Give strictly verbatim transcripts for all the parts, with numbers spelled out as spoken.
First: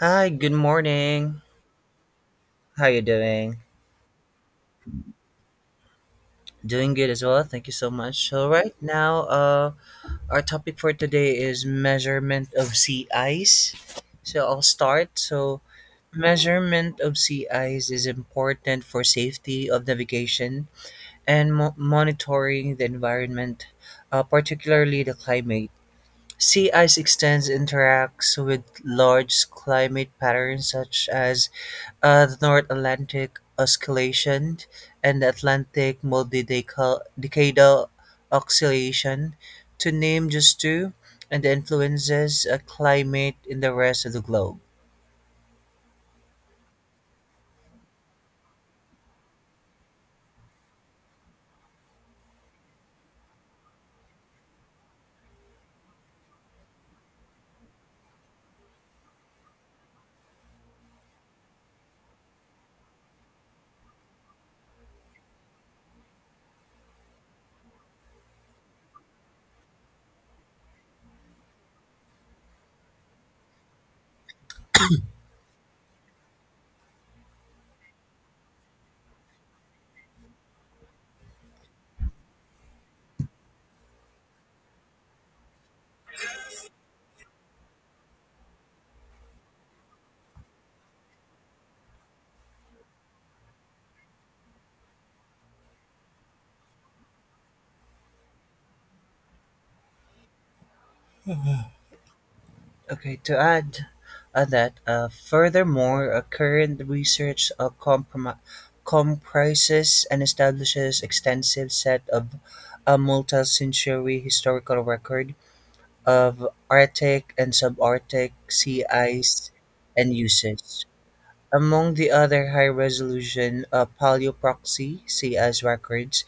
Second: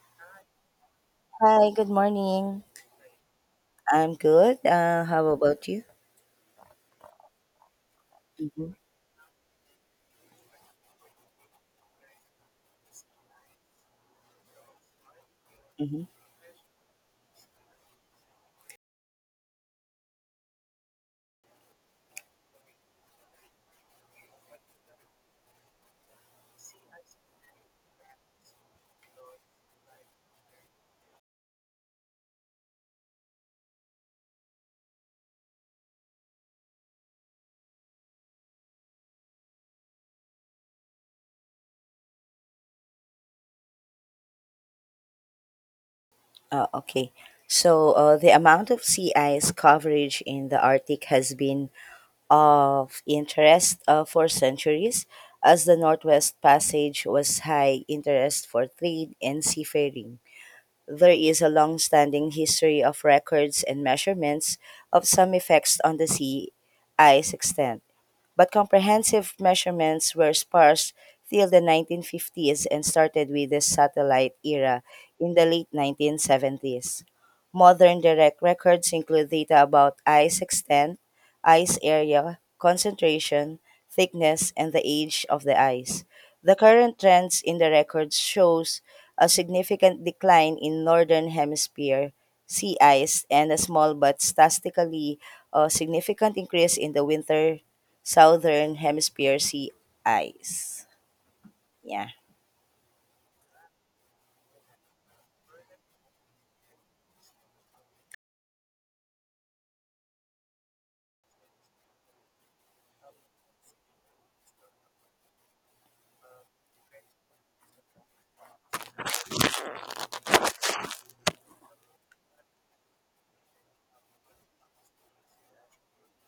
Hi, good morning. Hi, good morning. How you doing? I'm good. Uh, how about you? Doing good as well, thank you so much. So Mm-hmm. right now, uh, our topic for today is measurement of sea ice. So I'll start. So Mm-hmm. measurement of sea ice is important for safety of navigation and mo- monitoring the environment, uh, particularly the climate. Sea ice extends interacts with large climate patterns such as Uh, the North Atlantic Oscillation and the Atlantic Multidecadal Oscillation, to name just two, and the influences of climate in the rest of the globe. Uh, okay. So, uh, the amount of sea ice coverage in the Arctic has been of interest uh, for centuries, as the Northwest Passage was high interest for trade and seafaring. There is a long standing history of records and measurements of some effects on the sea ice extent, but comprehensive measurements were sparse till the nineteen fifties and started with the satellite era in the late nineteen seventies. Modern direct records include data about ice extent, ice area, concentration, thickness, and the age of the ice. The current trends in the records shows a significant decline in northern hemisphere sea ice and a small but statistically uh, significant increase in the winter Southern Hemisphere sea ice. Yeah. Okay, to add uh, that, uh, furthermore, uh, current research uh, comprom- comprises and establishes extensive set of a multi-century historical record of Arctic and subarctic sea ice and uses. Among the other high resolution uh, paleoproxy sea ice records,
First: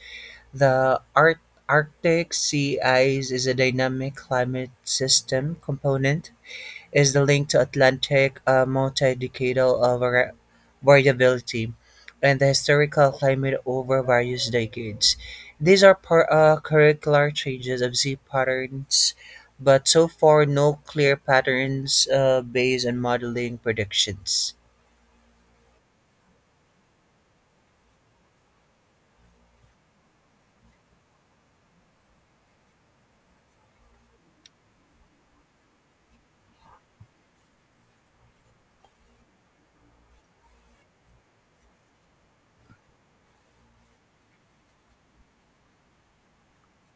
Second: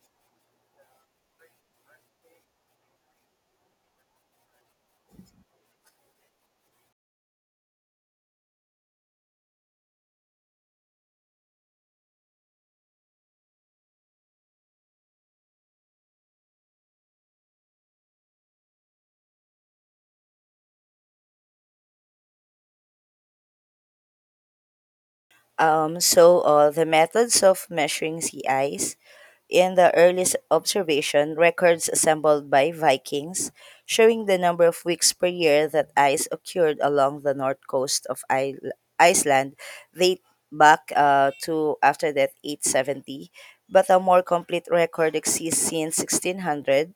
the Ar- Arctic sea ice is a dynamic climate system component is the link to Atlantic uh, multi-decadal uh, vari- variability and the historical climate over various decades. These are par- uh, curricular changes of Z patterns, but so far no clear patterns uh, based on modeling predictions. Um, so uh, the methods of measuring sea ice in the earliest observation records assembled by Vikings showing the number of weeks per year that ice occurred along the north coast of I- Iceland date back uh, to after that eight seventy, but a more complete record exists since sixteen hundred.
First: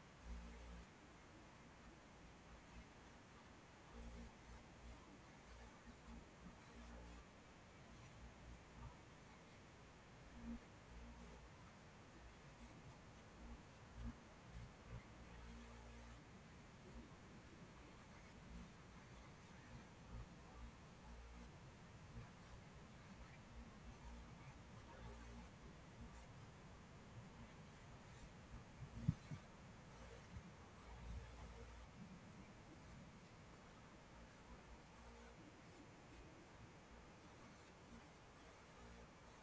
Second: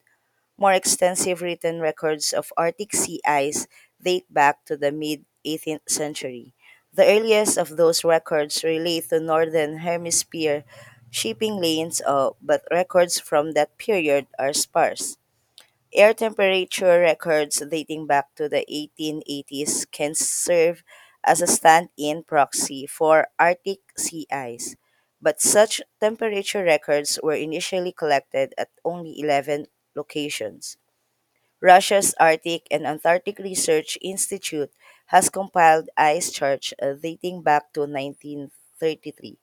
More extensive written records of Arctic sea ice date back to the mid eighteenth century. The earliest of those records relate to northern hemisphere shipping lanes, uh, but records from that period are sparse. Air temperature records dating back to the eighteen eighties can serve as a stand in proxy for Arctic sea ice, but such temperature records were initially collected at only eleven locations. Russia's Arctic and Antarctic Research Institute has compiled ice charts uh, dating back to nineteen thirty-three.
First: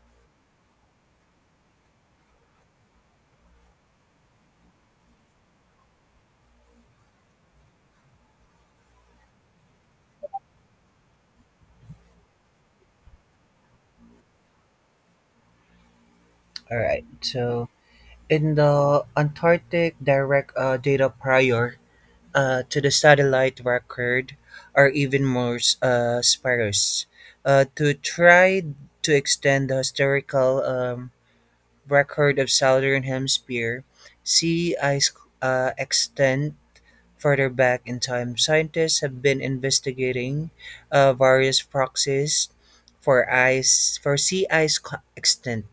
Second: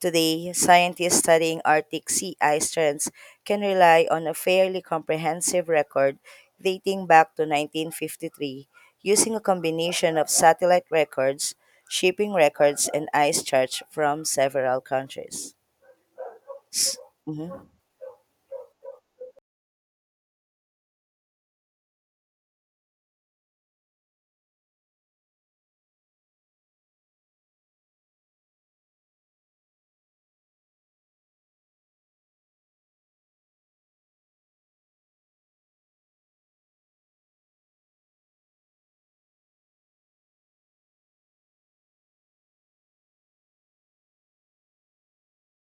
Today, scientists studying Arctic sea ice trends can rely on a fairly comprehensive record dating back to nineteen fifty-three using a combination of satellite records, shipping records, and ice charts from several countries. All S- right. mhm, So in the Antarctic Direct uh, Data Prior, uh, to the satellite record are even more uh, sparse. Uh, to try to extend the historical um, record of Southern Hemisphere, sea ice uh, extent further back in time. Scientists have been investigating uh, various proxies for ice for sea ice co- extent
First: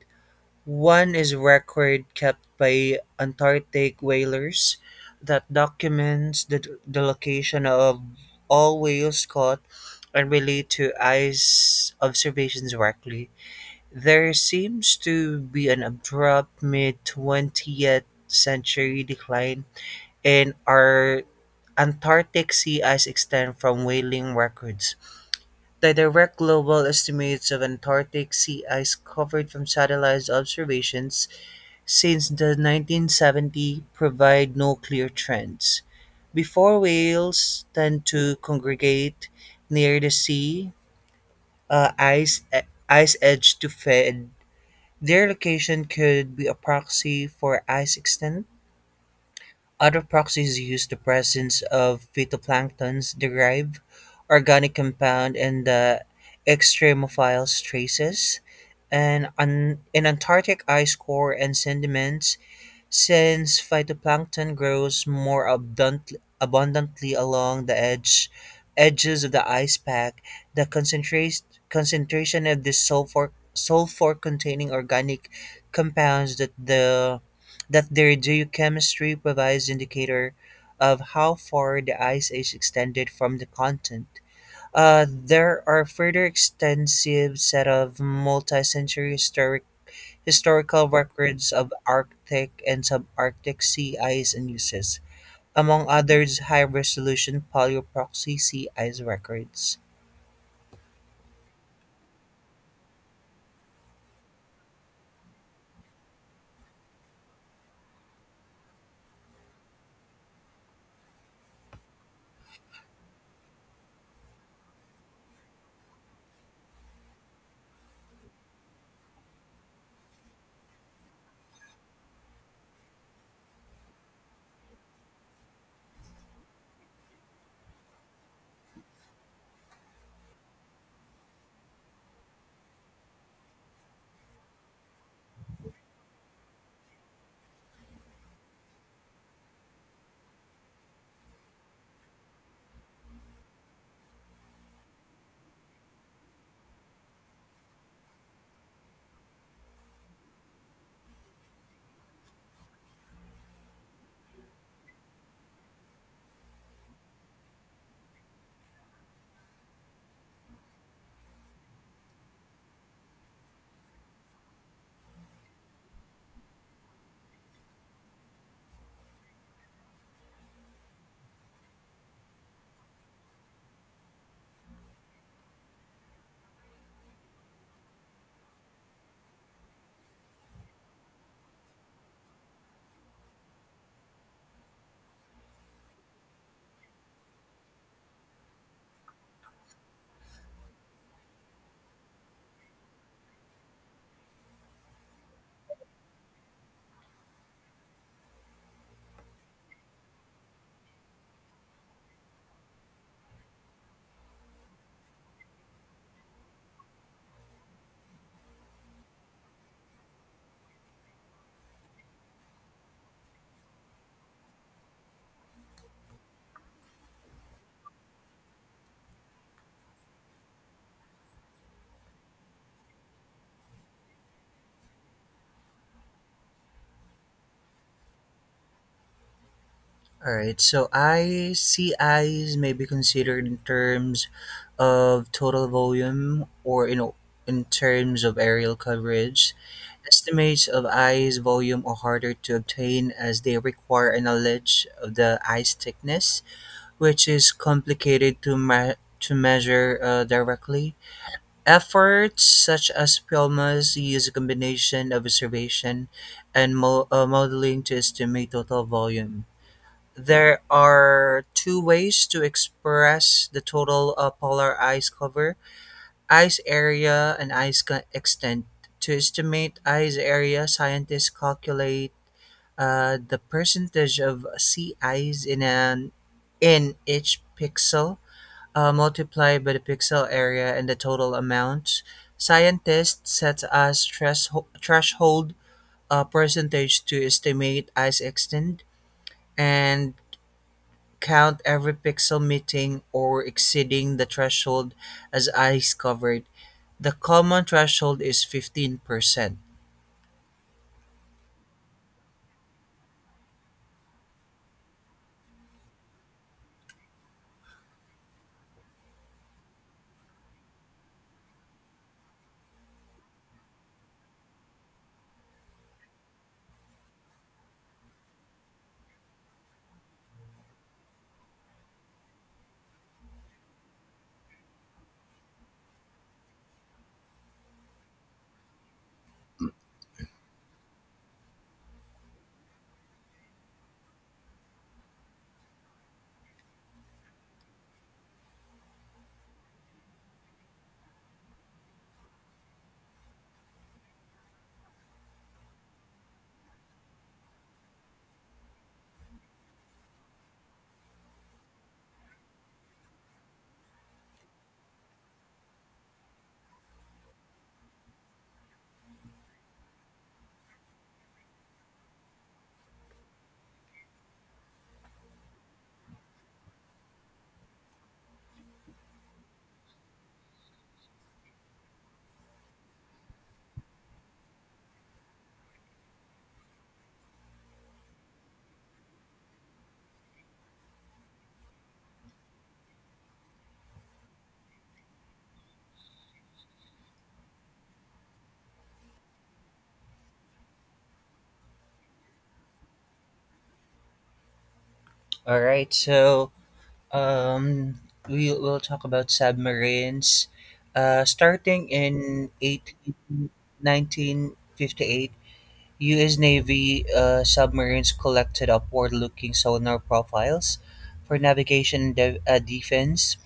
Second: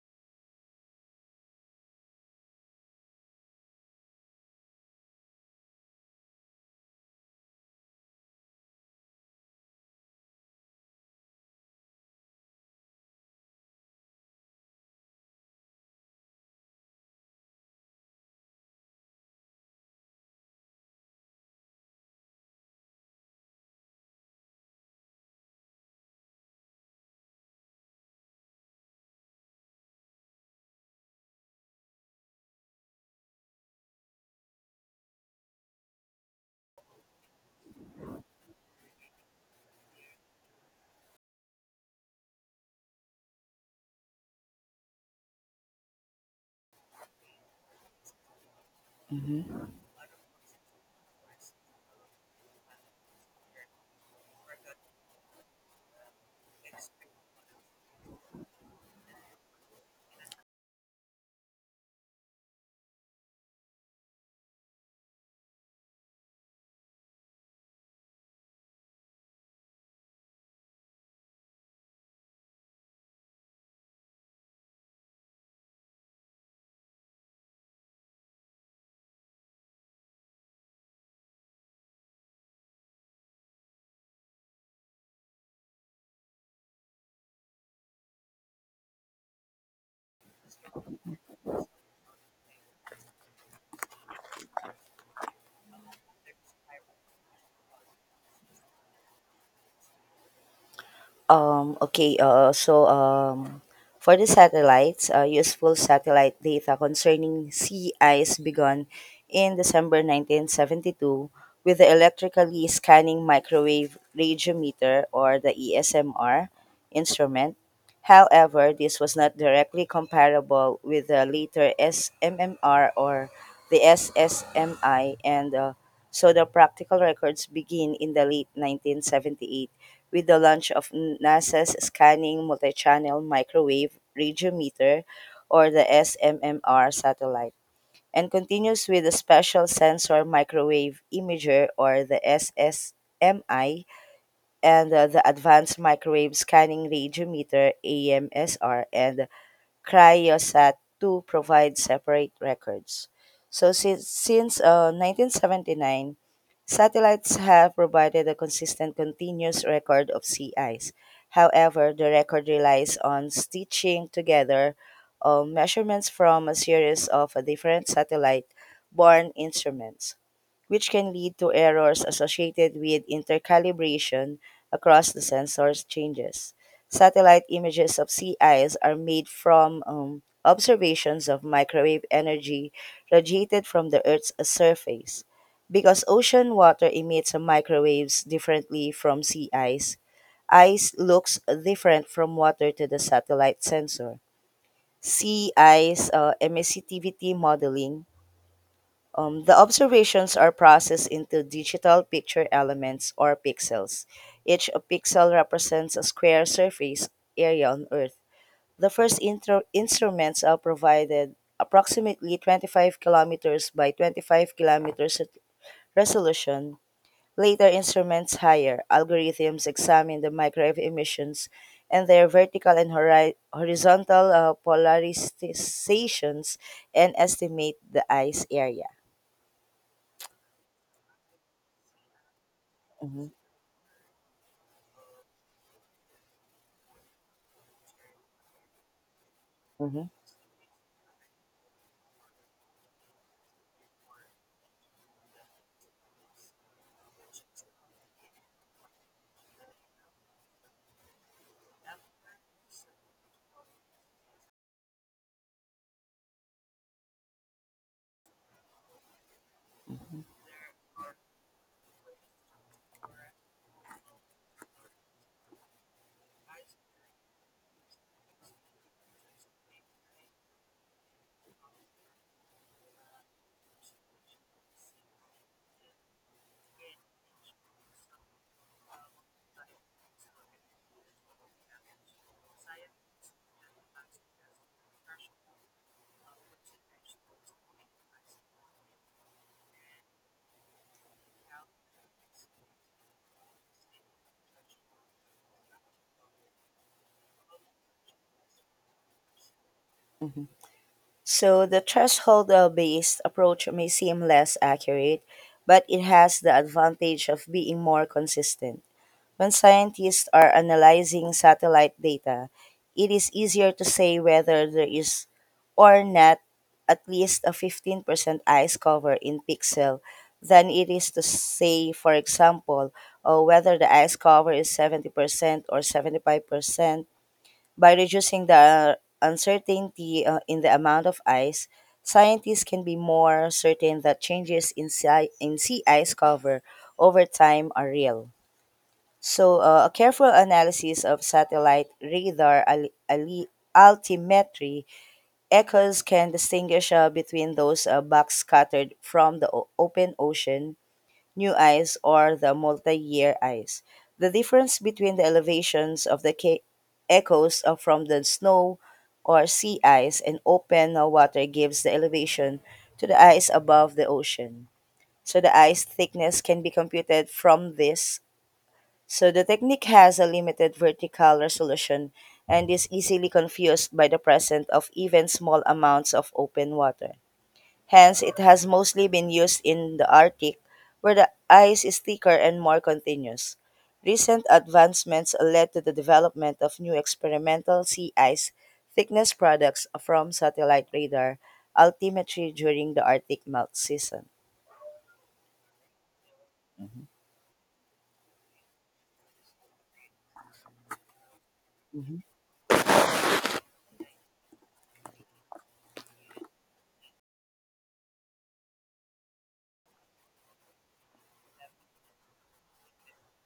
one is a record kept by Antarctic whalers that documents the, the location of all whales caught and relate to ice observations directly. There seems to be an abrupt mid twentieth century decline in our Antarctic sea ice extent from whaling records. The direct global estimates of Antarctic sea ice covered from satellite observations since the nineteen seventies, provide no clear trends. Before whales tend to congregate near the sea uh, ice, e- ice edge to feed. Their location could be a proxy for ice extent. mhm. Other proxies use the presence of phytoplanktons derived organic compound and the extremophile traces and an, in Antarctic ice core and sediments since phytoplankton grows more abundant- abundantly along the edge, edges of the ice pack, the concentra- concentration of this sulfur sulfur containing organic compounds that the that their geochemistry provides indicator of how far the ice age extended from the continent. Uh, there are further extensive set of multi-century historic historical records of Arctic and subarctic sea ice and uses, among others high-resolution paleoproxy sea ice records. Um, okay, uh, so um, for the satellites, uh, useful satellite data concerning sea ice began in December nineteen seventy-two with the electrically scanning microwave radiometer, or the E S M R instrument. However, this was not directly comparable with the later S M M R or the S S M I, and uh, so the practical records begin in the late nineteen seventy-eight with the launch of NASA's Scanning Multichannel Microwave Radiometer, or the S M M R satellite, and continues with the Special Sensor Microwave Imager or the S S M I and uh, the Advanced Microwave Scanning Radiometer A M S R and Cryosat to provide separate records. So since since uh, nineteen seventy-nine, satellites have provided a consistent continuous record of sea ice. However, the record relies on stitching together uh, measurements from a series of different satellite-borne instruments which can lead to errors associated with intercalibration across the sensor's changes. Satellite images of sea ice are made from um, observations of microwave energy radiated from the Earth's surface. Because ocean water emits microwaves differently from sea ice, ice looks different from water to the satellite sensor. Sea ice uh, emissivity modeling, um, the observations are processed into digital picture elements or pixels. Each pixel represents a square surface area on Earth. The first intro- instruments are provided approximately twenty-five kilometers by twenty-five kilometers at resolution. Later instruments higher algorithms examine the microwave emissions and their vertical and hori- horizontal uh, polarizations and estimate the ice area. All right, so ice, sea ice may be Mhm, considered in terms of total volume or in, in terms of aerial coverage. mhm. Estimates of ice volume are harder to obtain as they require a knowledge of the ice thickness, which is complicated to, ma- to measure uh, directly. Efforts such as PROMAs use a combination of observation and mo- uh, modeling to estimate total volume. There are two ways to express the total uh, polar ice cover ice area and ice co- extent. To estimate ice area, scientists calculate uh, the percentage of sea ice in, an, in each pixel uh, multiplied by the pixel area and the total amount. Scientists set a stress threshold uh, percentage to estimate ice extent and count every pixel meeting or exceeding the threshold as ice covered. The common threshold is fifteen percent. So the threshold-based approach may seem less accurate, but it has the advantage of being more consistent. When scientists are analyzing satellite data, it is easier to say whether there is or not at least a fifteen percent ice cover in pixel than it is to say, for example, oh, whether the ice cover is seventy percent or seventy-five percent. By reducing the uh, uncertainty uh, in the amount of ice, scientists can be more certain that changes in sea, in sea ice cover over time are real. So, uh, a careful analysis of satellite radar al- ali- altimetry echoes can distinguish uh, between those uh, backscattered from the o- open ocean New Ice or the Multi-Year Ice. The difference between the elevations of the ca- echoes of- from the snow or sea ice and open water gives the elevation to the ice above the ocean. So the ice thickness can be computed from this. So the technique has a limited vertical resolution and is easily confused by the presence of even small amounts of open water. Hence, it has mostly been used in the Arctic, where the ice is thicker and more continuous. Recent advancements led to the development of new experimental sea ice thickness products from satellite radar altimetry during the Arctic melt season. All right, so um, we will talk about submarines. Uh, starting in 18, nineteen fifty-eight, U S. Navy uh, submarines collected upward looking sonar profiles for navigation and de- uh, defense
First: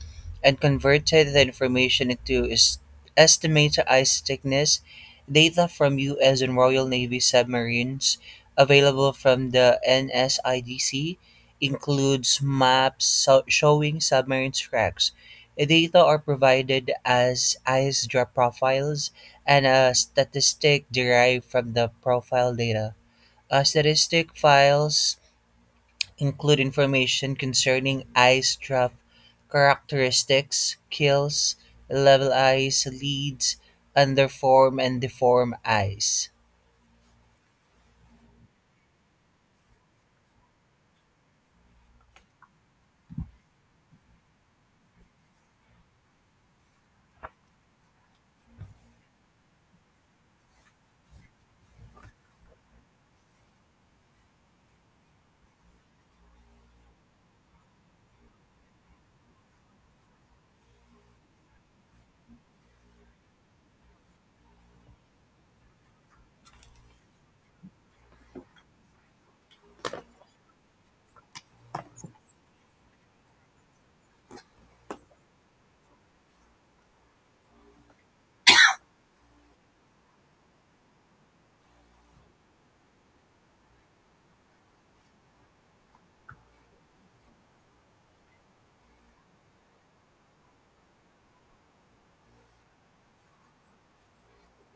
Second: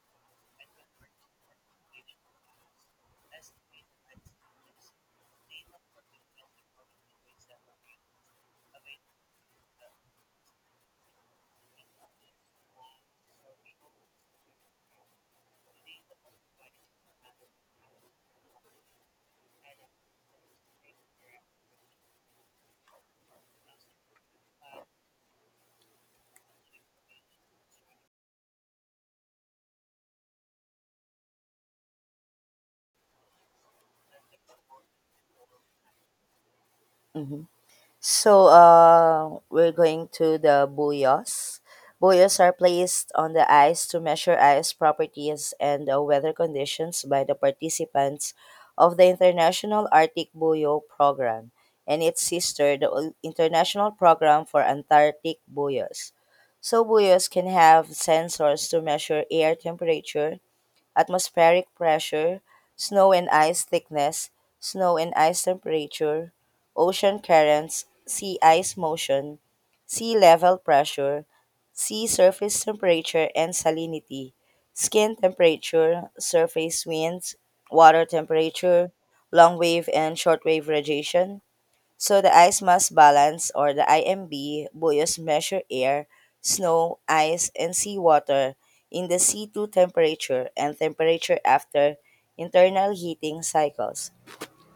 and converted the information into es- estimated ice thickness data from U S and Royal Navy submarines available from the N S I D C includes maps so- showing submarine tracks. Data are provided as ice drop profiles and a statistic derived from the profile data. Uh, statistic files include information concerning ice draft characteristics, kills, level ice, leads, underform, and deform ice. Mhm. So uh, we're going to the buoys. Buoys are placed on the ice to measure ice properties and uh, weather conditions by the participants of the International Arctic Buoy Program and its sister, the Ol- International Program for Antarctic Buoys. So buoys can have sensors to measure air temperature, atmospheric pressure, snow and ice thickness, snow and ice temperature, ocean currents, sea ice motion, sea level pressure, sea surface temperature and salinity, skin temperature, surface winds, water temperature, long wave and short wave radiation. So the ice mass balance or the I M B buoys measure air, snow, ice, and seawater in the C two temperature and temperature after internal heating cycles.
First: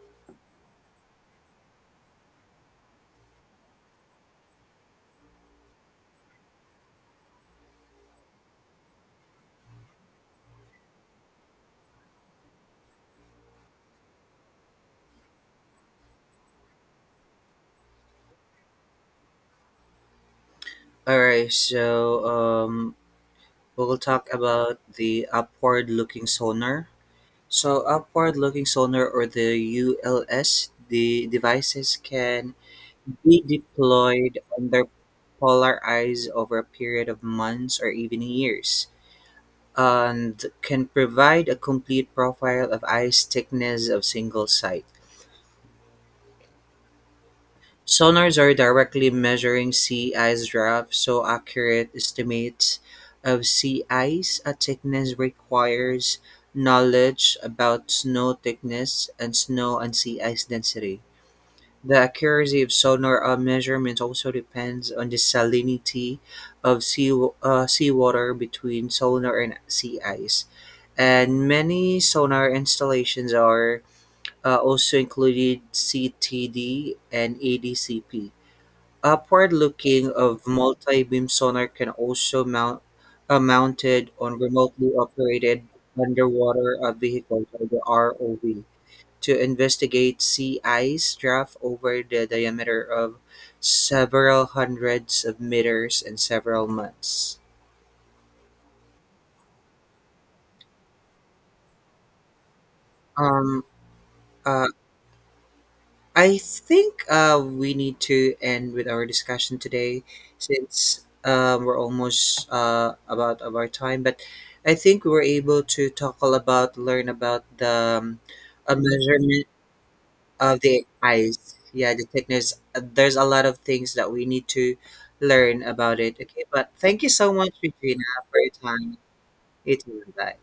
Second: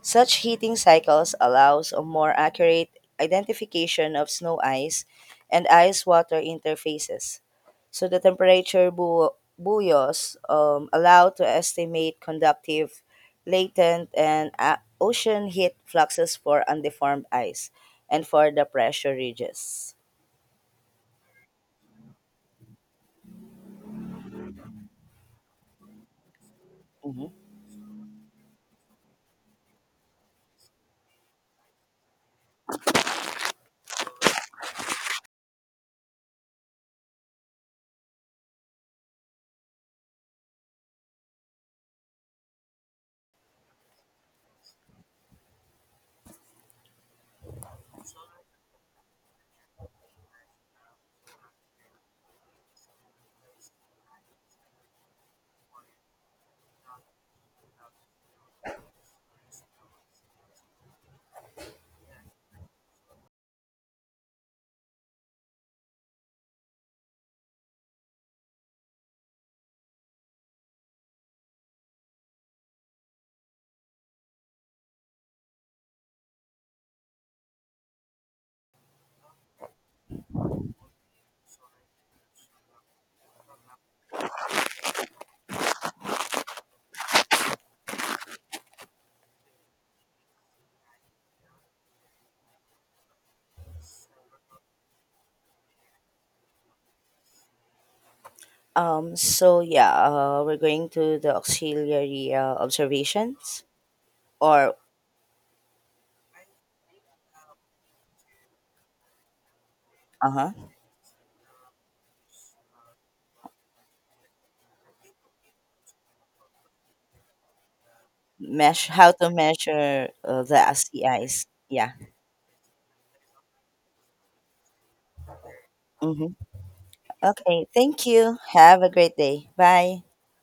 Such heating cycles allows a more accurate identification of snow ice and ice water interfaces. So the temperature bu- buoys um, allow to estimate conductive, latent, and uh, ocean heat fluxes for undeformed ice and for the pressure ridges. All right, so um, we'll talk about the upward looking sonar. So, upward looking sonar or the U L S, the devices can be deployed under polar ice over a period of months or even years, and can provide a complete profile of ice thickness of single site. Sonars are directly measuring sea ice drop, so accurate estimates of sea ice at thickness requires knowledge about snow thickness and snow and sea ice density. The accuracy of sonar uh, measurements also depends on the salinity of sea, uh, seawater between sonar and sea ice. And many sonar installations are uh, also included C T D and A D C P. Upward looking of multi beam sonar can also mount uh, mounted on remotely operated underwater uh, vehicles or the R O V to investigate sea ice draft over the diameter of several hundreds of meters in several months. Um, so yeah, uh, we're going to the auxiliary uh, observations Um, uh, or I think uh, we need to end with our discussion today uh-huh, since um, we're almost uh, about of our time. But I think we were able to talk all about, learn about the um, a mesh how to measurement measure uh, of the the sea ice. eyes Yeah. yeah the thickness. Uh, there's a lot of things that we need to learn about it, Mm-hmm. okay, but thank you so much, Okay. Regina, Thank you. for your Have a time. great day. You Bye. too, bye.